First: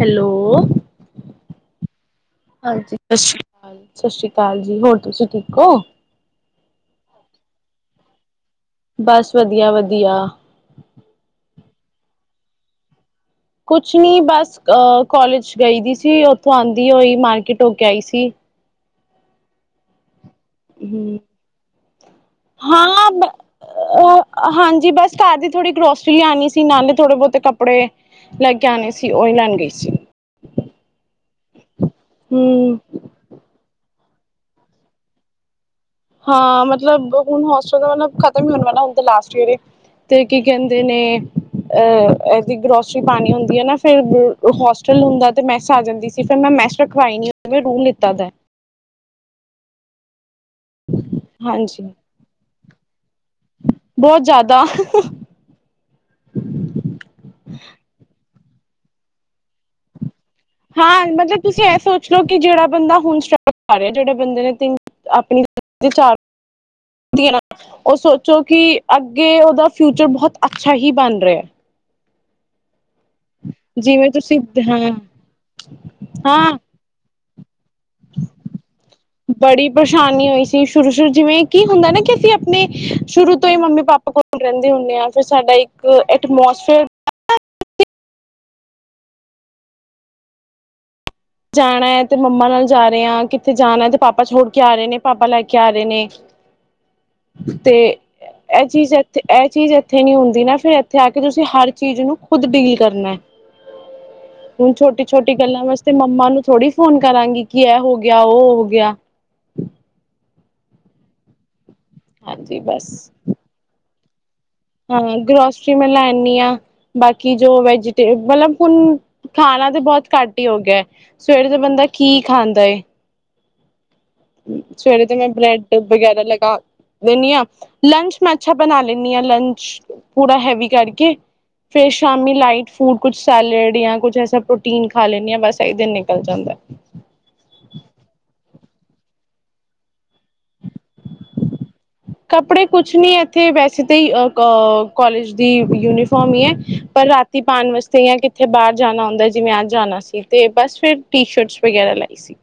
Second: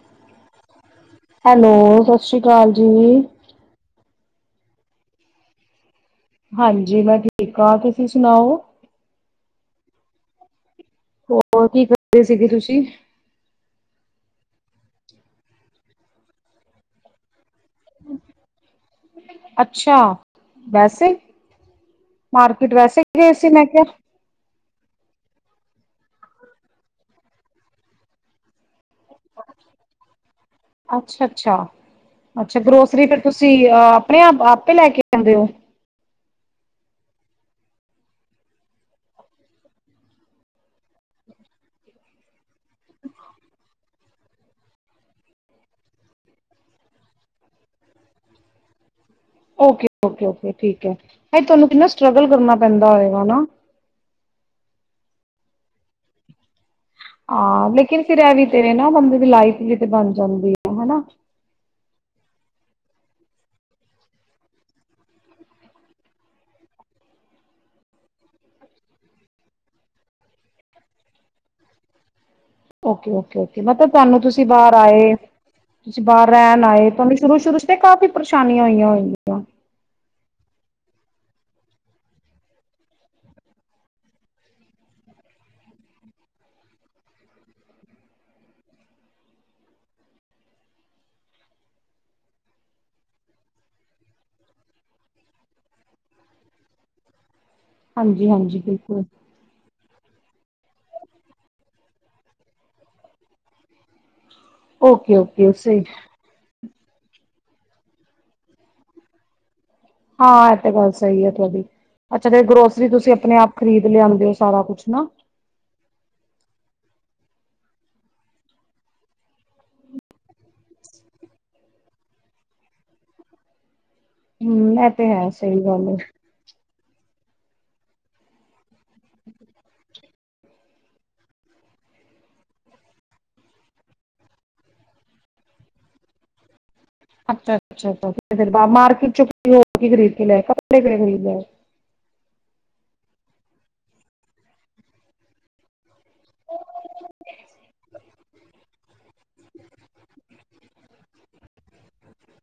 Hello hello ਸਤਿ ਸ੍ਰੀ ਅਕਾਲ ਹਾਂਜੀ ਜੀ, ਸਤਿ ਸ਼੍ਰੀ ਅਕਾਲ ਜੀ, ਹੋਰ ਤੁਸੀਂ ਠੀਕ ਔ? ਹਾਂਜੀ ਮੈਂ ਠੀਕ ਆਂ, ਤੁਸੀਂ ਸੁਣਾਓ? ਬਸ ਵਧੀਆ-ਵਧੀਆ, ਹੋਰ ਕੀ ਕਰਦੇ ਸੀਗੇ ਤੁਸੀ? ਕੁਛ ਨੀ ਬਸ ਅਹ ਕੋਲੇਜ ਗਈ ਦੀ ਸੀ ਉੱਥੋਂ ਆਂਦੀ ਹੋਈ ਮਾਰਕੀਟ ਹੋਕੇ ਆਈ ਸੀ। ਅੱਛਾ, ਵੈਸੇ ਹੂੰ, ਮਾਰਕੀਟ ਵੈਸੇ ਹਾਂ ਬ ਗਏ ਸੀ ਮੈਂ ਕਿਹਾ। ਹਾਂ ਜੀ ਬਸ ਘਰ ਦੀ ਥੋੜੀ ਗਰੋਸਰੀ ਲਿਆਣੀ ਸੀ ਨਾਲੇ ਥੋੜੇ ਬਹੁਤੇ ਕੱਪੜੇ ਲੈ ਕੇ ਆਣੇ ਅੱਛਾ-ਅੱਛਾ-ਅੱਛਾ, ਹਮ ਗਰੋਸਰੀ ਫਿਰ ਤੁਸੀ ਅ ਆਪਣੇ ਆਪ ਆਪੇ ਲੈ ਕੇ ਆਂਦੇ ਔ, ਹਾਂ, ਮਤਲਬ ਹੁਣ ਹੋਸਟਲ ਦਾ ਮਤਲਬ ਖਤਮ ਹੀ ਹੋਣ ਵਾਲਾ ਹੁਣ ਤੇ ਲਾਸਟ ਈਅਰ ਏ ਤੇ ਕੀ ਕਹਿੰਦੇ ਨੇ ਅ ਐਹਦੀ ਗਰੋਸਰੀ ਪਾਣੀ ਹੁੰਦੀ ਹੈ ਨਾ ਫਿਰ ਹੋਸਟਲ ਹੁੰਦਾ ਤੇ ਮੈਸ ਆ ਜਾਂਦੀ ਸੀ ਫਿਰ ਮੈਂ ਮੈਸ ਰਖਵਾਈ ਨੀ ਰੂਮ ਲਿੱਤਾ ਓਕੇ-ਓਕੇ-ਓਕੇ, ਠੀਕ ਐ ਹਾਏ ਤੁਹਾਨੂੰ ਹਾਂਜੀ ਕਿੰਨਾ ਸਟ੍ਰੱਗਲ ਕਰਨਾ ਪੈਂਦਾ ਹੋਏਗਾ ਨਾ, ਬਹੁਤ ਜ਼ਿਆਦਾ ਹਾਂ, ਲੇਕਿਨ ਫਿਰ ਇਹ ਵੀ ਤੇਰੇ ਨਾ ਬੰਦੇ ਦੀ ਲਾਈਫ ਜੀ ਤੇ ਬਣ ਜਾਂਦੀ ਹੈ ਹਨਾ। ਹਾਂ ਮਤਲਬ ਤੁਸੀਂ ਐ ਸ ਕਿਉੰਕਿ ਜਿਹੜਾ ਬੰਦਾ ਹੁਣ ਸਟ੍ਰੱਗਲ ਕਰ ਰਿਹਾ ਜਿਹੜੇ ਬੰਦੇ ਨੇ ਤਿਨ ਆਪਣੀ ਤੀ ਏ ਨਾ ਉਹ ਸੋਚੋ ਕਿ ਅੱਗੇ ਉਹਦਾ ਫਿਊਚਰ ਬਹੁਤ ਅੱਛਾ ਹੀ ਬਣ ਰਿਹਾ। ਓਕੇ-ਓਕੇ-ਓਕੇ, ਮਤਲਬ ਜਿਵੇਂ ਤੁਹਾਨੂੰ ਤੁਸੀਂ ਬਾਹਰ ਹਾਂ ਆਏ ਤੁਸੀਂ ਬਾਹਰ ਹਾਂ ਰਹਿਣ ਆਏ ਤੁਹਾਨੂੰ ਸ਼ੁਰੂ-ਸ਼ੁਰੂ ਚ, ਤੇ ਕਾਫੀ ਪਰੇਸ਼ਾਨੀਆਂ ਹੋਈਆਂ ਹੋਣਗੀਆਂ। ਸ਼ੁਰੂ-ਸ਼ੁਰੂ ਜਿਵੇਂ ਕੀ ਹੁੰਦਾ ਨਾ ਕਿ ਅਸੀਂ ਆਪਣੇ ਸ਼ੁਰੂ ਤੋਂ ਹੀ ਮੰਮੀ ਪਾਪਾ ਕੋਲ ਰਹਿੰਦੇ ਹੁੰਨੇ ਆਂ ਫਿਰ ਸਾਡਾ ਇੱਕ ਐਟਮੋਸਟ ਜਾਣਾ ਤੇ ਮੰਮਾ ਨਾਲ ਜਾ ਰਹੇ ਆ ਕਿੱਥੇ ਜਾਣਾ ਤੇ ਪਾਪਾ ਛੋੜ ਕੇ ਆ ਰਹੇ ਨੇ ਪਾਪਾ ਲੈ ਕੇ ਆ ਰਹੇ ਨੇ। ਤੇ ਹਾਂਜੀ ਹਾਂਜੀ ਇਹ ਚੀਜ਼ ਬਿਲਕੁਲ ਇੱਥੇ ਇਹ ਚੀਜ਼ ਇੱਥੇ ਇੱਥੇ ਨੀ ਹੁੰਦੀ ਨਾ ਫਿਰ ਇੱਥੇ ਆ ਕੇ ਤੁਸੀਂ ਹਰ ਚੀਜ਼ ਨੂੰ ਖੁਦ ਡੀਲ ਕਰਨੀ ਐ। ਹੁਣ ਓਕੇ ਛੋਟੀ-ਛੋਟੀ ਓਕੇ ਗੱਲਾਂ ਵਸ ਸਹੀ ਤੇ ਮੰਮਾ ਨੂੰ ਥੋੜ੍ਹੀ ਫੋਨ ਕਰਾਂਗੀ, ਕਿ ਇਹ ਹੋ ਗਿਆ ਉਹ ਹੋ ਗਿਆ। ਹਾਂ ਇਹ ਤੇ ਗੱਲ ਸਹੀ ਹੈ ਤੁਹਾਡੀ ਅੱਛਾ, ਫੇਰ ਹਾਂਜੀ ਗਰੋਸਰੀ ਬਸ ਤੁਸੀਂ ਆਪਣੇ ਆਪ ਖਰੀਦ ਲਿਆਉਂਦੇ ਹਾਂ ਗਰੋਸਰੀ ਮੈਂ ਲੈਨੀਂ ਆਂ ਬਾਕੀ ਜੋ ਵੈਜੀਟੇਬਲ [unintelligible] ਮਤਲਬ ਹੁਣ ਖਾਣਾ ਤਾਂ ਬਹੁਤ ਘੱਟ ਈ ਹੋ ਗਿਆ ਸਵੇਰੇ ਦਾ ਬੰਦਾ ਕੀ ਖਾਂਦਾ ਏ। ਹਮ ਇਹ ਸਵੇਰੇ ਤੇ ਹੈ ਮੈਂ ਸਹੀ ਬ੍ਰੈਡ ਗੱਲ ਹੈ ਵਗੈਰਾ ਲਗਾ ਦਿੰਨੀ ਆ ਲੰਚ ਮੈਂ ਅੱਛਾ ਬਣਾ ਲੀਨੀ ਆ ਲੰਚ ਪੂਰਾ ਹੈਵੀ ਕਰਕੇ ਫੇਰ ਸ਼ਾਮੀ ਲਾਈਟ ਫੂਡ ਕੁੱਛ ਸੈਲਡ ਜਾਂ ਕੁੱਛ ਐਸਾ ਪ੍ਰੋਟੀਨ ਖਾ ਲੈਨੀ ਆ ਬਸ ਏਹੀ ਦਿਨ ਨਿਕਲ ਜਾਂਦਾ। ਅੱਛਾ ਅੱਛਾ ਅੱਛਾ ਫਿਰ ਮਾਰਕੀਟ ਚੋ ਕੀ ਹੋਰ ਕੀ ਖਰੀਦ ਕੇ ਲੈ ਕੱਪੜੇ ਖਰੀਦ ਲੈ [unintelligible] ਕੱਪੜੇ ਕੁੱਛ ਨੀ ਏਥੇ ਵੈਸੇ ਤਾਂ ਕੋਲਜ ਦੀ ਯੂਨੀ ਫੋਰਮ ਈ ਐ ਪਰ ਰਾਤੀ ਪਾਉਣ ਵਾਸਤੇ ਜਾਂ ਕਿੱਥੇ ਬਾਹਰ ਜਾਣਾ ਹੁੰਦਾ ਜਿਵੇਂ ਅੱਜ ਜਾਣਾ ਸੀ ਤੇ ਬਸ ਫਿਰ ਟੀ ਸ਼ਰਟਸ ਵਗੈਰਾ ਲਾਈ ਸੀ।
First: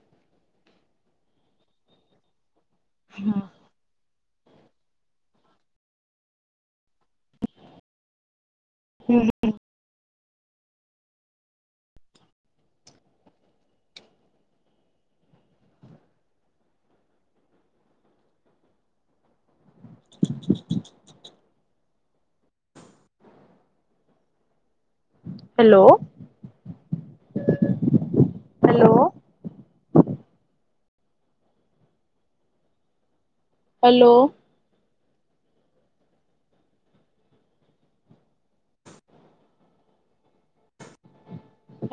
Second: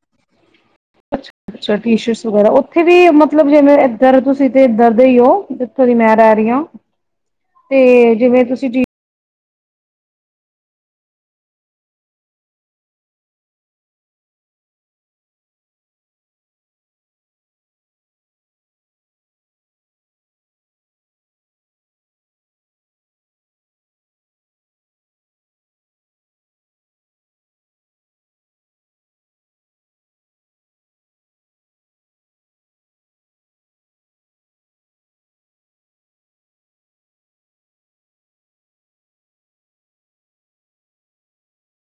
ਅੱਛਾ ਟੀ ਸ਼ਰਟਸ ਵਗੈਰਾ ਓ ਥੇ ਵੀ ਮਤਲਬ ਜਿਵੇਂ [unintelligible] ਤੁਸੀਂ ਤੇ ਇੱਧਰ ਦੇ ਹੀ ਹੋ ਜਿੱਥੋਂ ਦੀ ਮੈਂ ਰਹਿ ਰਹੀ ਆ ਤੇ ਜਿਵੇਂ ਤੁਸੀਂ ਹੂੰ [inaudible] ਹੈਲੋ-ਹੈਲੋ। Hello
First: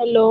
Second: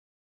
hello